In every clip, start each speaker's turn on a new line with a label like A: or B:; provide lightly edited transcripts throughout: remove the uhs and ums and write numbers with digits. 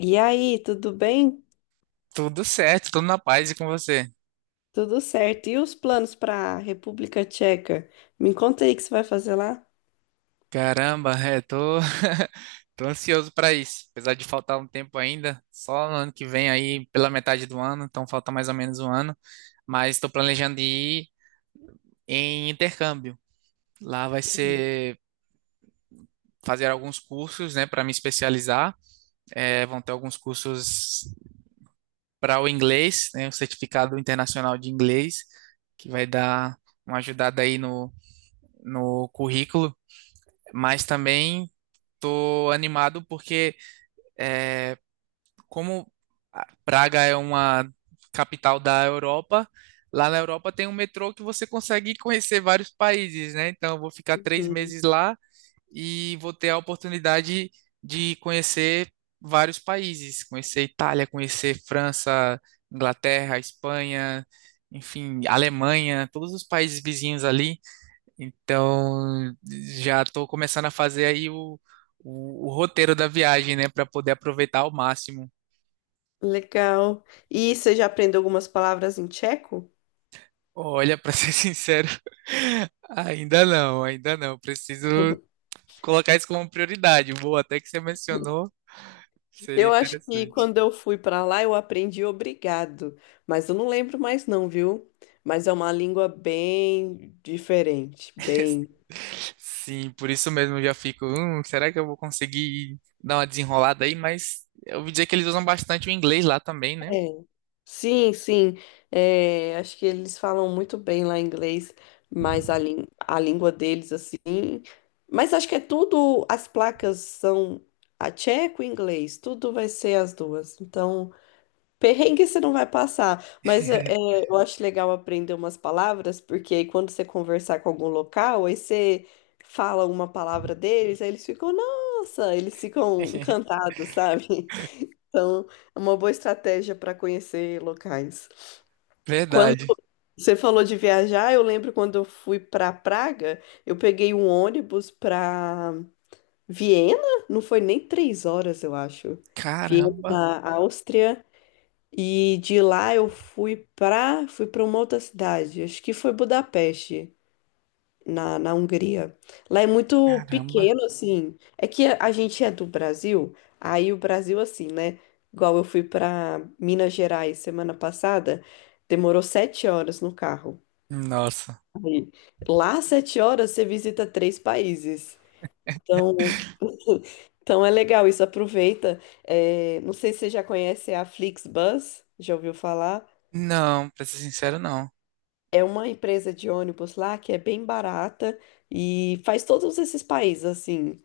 A: E aí, tudo bem?
B: Tudo certo, tudo na paz e com você.
A: Tudo certo. E os planos para a República Tcheca? Me conta aí o que você vai fazer lá.
B: Caramba, tô ansioso para isso. Apesar de faltar um tempo ainda, só no ano que vem aí, pela metade do ano, então falta mais ou menos um ano. Mas estou planejando ir em intercâmbio. Lá vai
A: Uhum.
B: ser fazer alguns cursos, né, para me especializar. É, vão ter alguns cursos para o inglês, né, o certificado internacional de inglês, que vai dar uma ajudada aí no, no currículo. Mas também tô animado porque, como Praga é uma capital da Europa, lá na Europa tem um metrô que você consegue conhecer vários países, né? Então, eu vou ficar três
A: Uhum.
B: meses lá e vou ter a oportunidade de conhecer vários países, conhecer Itália, conhecer França, Inglaterra, Espanha, enfim, Alemanha, todos os países vizinhos ali. Então, já estou começando a fazer o roteiro da viagem, né, para poder aproveitar ao máximo.
A: Legal. E você já aprendeu algumas palavras em tcheco?
B: Olha, para ser sincero, ainda não, ainda não. Preciso colocar isso como prioridade. Boa, até que você mencionou, seria
A: Eu acho que
B: interessante.
A: quando eu fui para lá eu aprendi obrigado, mas eu não lembro mais não, viu? Mas é uma língua bem diferente, bem.
B: Sim, por isso mesmo eu já fico, será que eu vou conseguir dar uma desenrolada aí? Mas eu ouvi dizer que eles usam bastante o inglês lá também, né?
A: É. Sim, sim. É, acho que eles falam muito bem lá inglês, mas a língua deles, assim. Mas acho que é tudo. As placas são a tcheco e inglês, tudo vai ser as duas. Então, perrengue você não vai passar. Mas eu acho legal aprender umas palavras, porque aí quando você conversar com algum local, aí você fala uma palavra deles, aí eles ficam, nossa, eles ficam encantados, sabe? Então, é uma boa estratégia para conhecer locais. Quando
B: Verdade.
A: você falou de viajar, eu lembro quando eu fui para Praga, eu peguei um ônibus para Viena, não foi nem 3 horas, eu acho. Viena,
B: Caramba,
A: na Áustria, e de lá eu fui para uma outra cidade, acho que foi Budapeste na Hungria. Lá é muito
B: caramba.
A: pequeno, assim. É que a gente é do Brasil, aí o Brasil, assim, né? Igual eu fui para Minas Gerais semana passada, demorou 7 horas no carro.
B: Nossa.
A: Aí, lá, 7 horas, você visita três países. Então, então, é legal isso, aproveita. É, não sei se você já conhece a Flixbus, já ouviu falar?
B: Não, pra ser sincero, não.
A: É uma empresa de ônibus lá que é bem barata e faz todos esses países assim.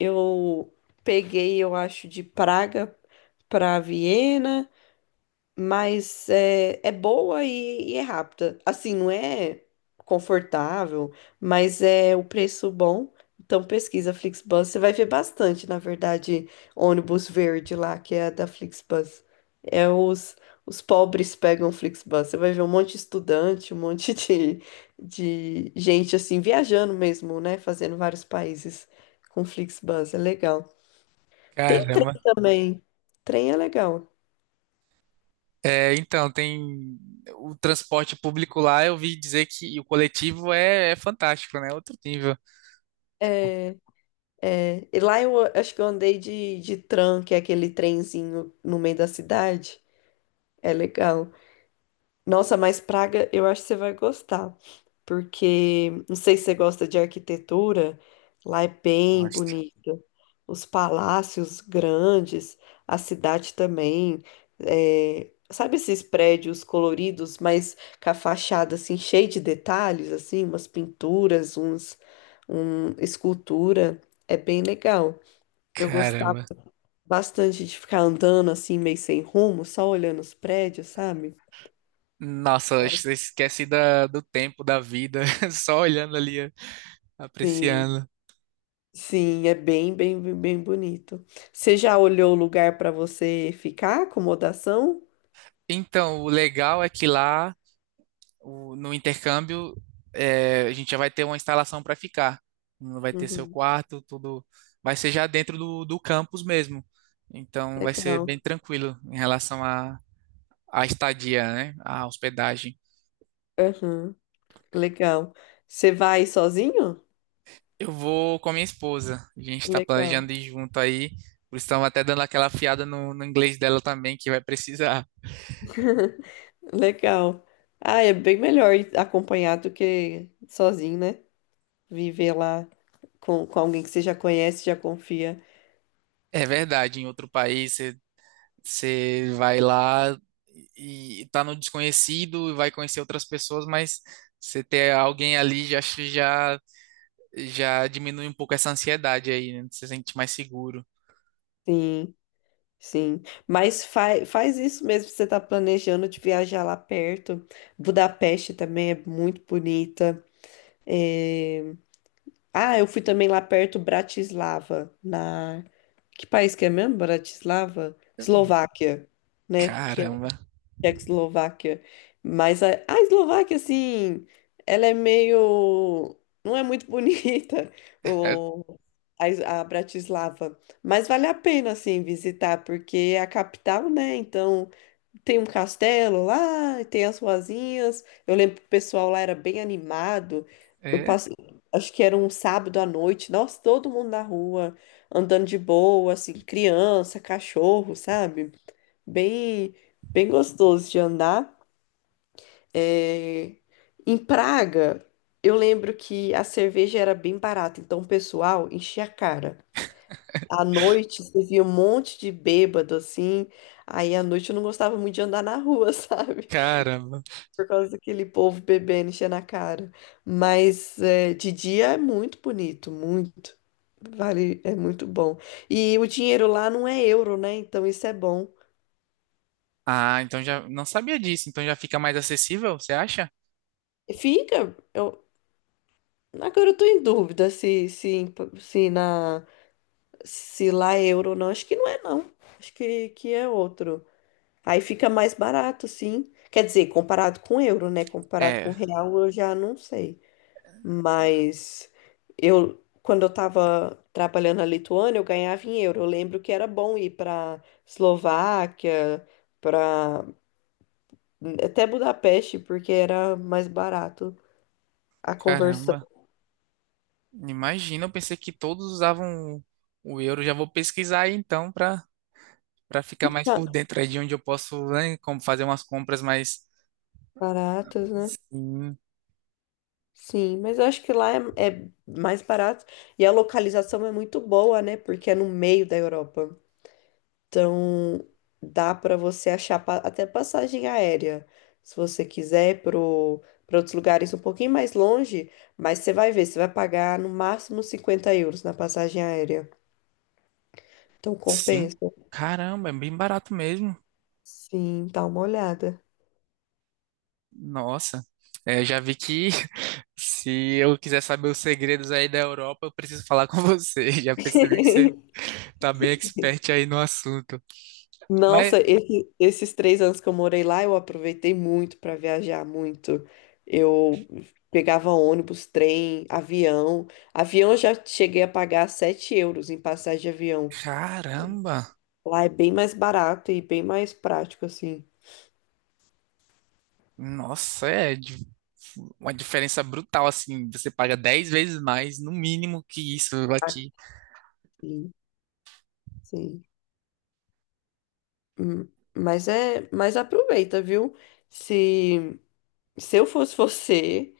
A: Eu peguei, eu acho, de Praga para Viena, mas é boa e é rápida. Assim, não é confortável, mas é o preço bom. Então pesquisa Flixbus, você vai ver bastante, na verdade, ônibus verde lá, que é a da Flixbus. É os pobres pegam Flixbus. Você vai ver um monte de estudante, um monte de gente assim, viajando mesmo, né? Fazendo vários países com Flixbus. É legal. Tem trem
B: Caramba.
A: também. Trem é legal.
B: É, então, tem o transporte público lá, eu vi dizer que e o coletivo é fantástico, né? Outro nível.
A: É, é, e lá eu acho que eu andei de tram, que é aquele trenzinho no meio da cidade. É legal. Nossa, mas Praga eu acho que você vai gostar, porque não sei se você gosta de arquitetura, lá é bem
B: Gosto.
A: bonito. Os palácios grandes, a cidade também. É, sabe esses prédios coloridos, mas com a fachada assim, cheia de detalhes, assim, umas pinturas, escultura. É bem legal. Eu gostava
B: Caramba.
A: bastante de ficar andando assim, meio sem rumo, só olhando os prédios, sabe?
B: Nossa, acho que você esquece do tempo, da vida, só olhando ali,
A: Sim,
B: apreciando.
A: sim, é bem, bem, bem bem bonito. Você já olhou o lugar para você ficar, acomodação?
B: Então, o legal é que lá no intercâmbio, a gente já vai ter uma instalação para ficar. Não vai ter seu
A: Uhum.
B: quarto, tudo vai ser já dentro do campus mesmo. Então vai ser bem
A: Legal.
B: tranquilo em relação à estadia, né? À hospedagem.
A: Uhum. Legal. Você vai sozinho?
B: Eu vou com a minha esposa. A gente está
A: Legal.
B: planejando ir junto aí. Por isso estamos até dando aquela afiada no inglês dela também, que vai precisar.
A: Legal. Ah, é bem melhor ir acompanhado do que sozinho, né? Viver lá com alguém que você já conhece, já confia.
B: É verdade, em outro país você vai lá e tá no desconhecido e vai conhecer outras pessoas, mas você ter alguém ali já acho já já diminui um pouco essa ansiedade aí, né? Você se sente mais seguro.
A: Sim. Sim, mas fa faz isso mesmo se você está planejando de viajar lá perto. Budapeste também é muito bonita. É. Ah, eu fui também lá perto, Bratislava, na... Que país que é mesmo? Bratislava? Eslováquia, né? Que
B: Caramba.
A: Tchecoslováquia. Mas a Eslováquia, assim, ela é meio. Não é muito bonita,
B: É,
A: o, a Bratislava. Mas vale a pena, assim, visitar, porque é a capital, né? Então, tem um castelo lá, tem as ruazinhas. Eu lembro que o pessoal lá era bem animado. Eu
B: é,
A: passei. Acho que era um sábado à noite, nossa, todo mundo na rua, andando de boa, assim, criança, cachorro, sabe? Bem, bem gostoso de andar. É, em Praga, eu lembro que a cerveja era bem barata, então o pessoal enchia a cara. À noite, você via um monte de bêbado assim. Aí à noite eu não gostava muito de andar na rua, sabe?
B: caramba.
A: Por causa daquele povo bebendo, enchendo a cara. Mas é, de dia é muito bonito, muito. Vale, é muito bom. E o dinheiro lá não é euro, né? Então isso é bom.
B: Ah, então já não sabia disso, então já fica mais acessível, você acha?
A: Fica. Agora eu tô em dúvida se, na, se lá é euro ou não. Acho que não é, não. Acho que é outro. Aí fica mais barato, sim. Quer dizer, comparado com euro, né? Comparado
B: É,
A: com real, eu já não sei. Mas eu, quando eu tava trabalhando na Lituânia, eu ganhava em euro. Eu lembro que era bom ir pra Eslováquia, pra até Budapeste, porque era mais barato. A conversão
B: caramba. Imagina, eu pensei que todos usavam o euro. Já vou pesquisar aí então para ficar mais
A: tá
B: por dentro aí de onde eu posso, né, como fazer umas compras mais.
A: baratas, né?
B: Sim,
A: Sim, mas eu acho que lá é mais barato e a localização é muito boa, né? Porque é no meio da Europa. Então dá para você achar até passagem aérea, se você quiser, para outros lugares um pouquinho mais longe, mas você vai ver, você vai pagar no máximo 50 euros na passagem aérea. Então
B: sim.
A: compensa.
B: Caramba, é bem barato mesmo.
A: Sim, dá uma olhada.
B: Nossa. É, já vi que se eu quiser saber os segredos aí da Europa, eu preciso falar com você. Já percebi que você tá bem expert aí no assunto. Mas,
A: Nossa, esses 3 anos que eu morei lá, eu aproveitei muito para viajar muito. Eu pegava ônibus, trem, avião. Avião eu já cheguei a pagar 7 euros em passagem de avião.
B: caramba,
A: Lá é bem mais barato e bem mais prático, assim.
B: nossa, uma diferença brutal, assim. Você paga 10 vezes mais, no mínimo, que isso aqui.
A: Aqui, sim. Hum, Mas é, mas aproveita, viu? Se, se eu fosse você.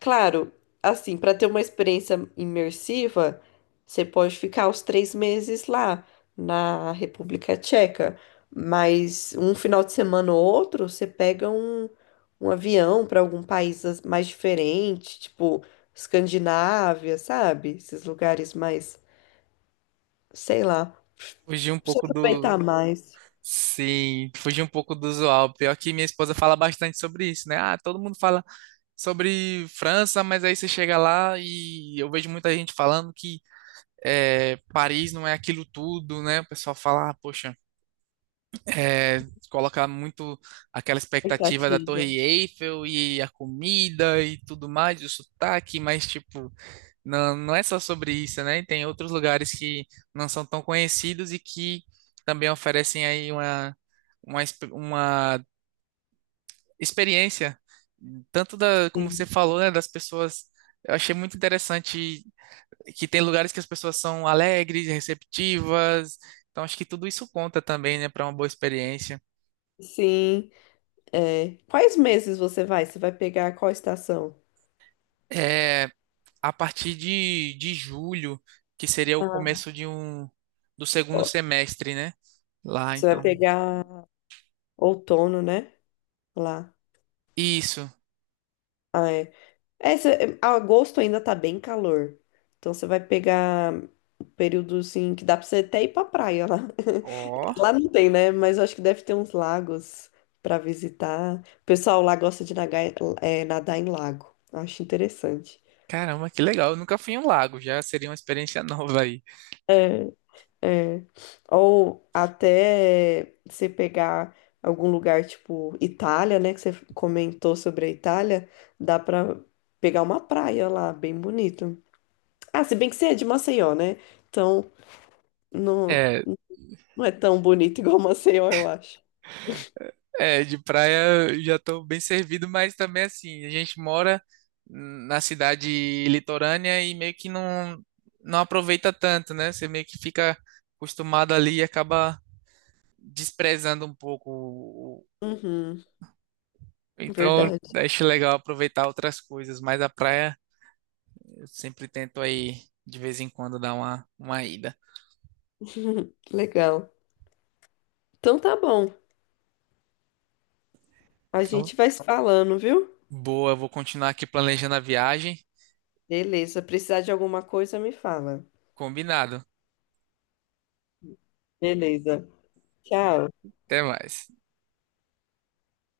A: Claro, assim, para ter uma experiência imersiva, você pode ficar os 3 meses lá na República Tcheca, mas um final de semana ou outro, você pega um avião para algum país mais diferente, tipo Escandinávia, sabe? Esses lugares mais, sei lá, pra
B: Fugir um
A: você
B: pouco do.
A: aproveitar mais.
B: Sim, fugir um pouco do usual. Pior que minha esposa fala bastante sobre isso, né? Ah, todo mundo fala sobre França, mas aí você chega lá e eu vejo muita gente falando que é, Paris não é aquilo tudo, né? O pessoal fala, ah, poxa, é, coloca muito aquela expectativa da
A: Expectativa.
B: Torre Eiffel e a comida e tudo mais, o sotaque, mas tipo, não, não é só sobre isso, né? Tem outros lugares que não são tão conhecidos e que também oferecem aí uma, exp- uma experiência, tanto da, como você
A: Sim,
B: falou, né, das pessoas. Eu achei muito interessante que tem lugares que as pessoas são alegres, receptivas. Então acho que tudo isso conta também, né, para uma boa experiência.
A: sim, é. Quais meses você vai? Você vai pegar qual estação?
B: É, a partir de julho, que seria o começo de um do segundo
A: Ó.
B: semestre, né? Lá,
A: Você vai
B: então.
A: pegar outono, né? Lá.
B: Isso.
A: Ah, é. É, agosto ainda tá bem calor. Então você vai pegar período assim que dá pra você até ir pra praia lá.
B: Ó,
A: Lá não tem, né? Mas eu acho que deve ter uns lagos pra visitar. O pessoal lá gosta de nadar em lago. Eu acho interessante.
B: caramba, que legal. Eu nunca fui em um lago, já seria uma experiência nova aí.
A: É, é. Ou até você pegar algum lugar tipo Itália, né? Que você comentou sobre a Itália, dá pra pegar uma praia lá, bem bonito. Ah, se bem que você é de Maceió, né? Então, não,
B: É,
A: não é tão bonito igual Maceió, eu acho.
B: É, de praia eu já estou bem servido, mas também assim, a gente mora na cidade litorânea e meio que não, não aproveita tanto, né? Você meio que fica acostumado ali e acaba desprezando um pouco.
A: Uhum,
B: Então,
A: verdade.
B: acho legal aproveitar outras coisas, mas a praia eu sempre tento aí de vez em quando dar uma ida.
A: Legal. Então tá bom. A
B: Então,
A: gente vai se falando, viu?
B: boa, eu vou continuar aqui planejando a viagem.
A: Beleza. Precisar de alguma coisa, me fala.
B: Combinado.
A: Beleza. Tchau.
B: Até mais.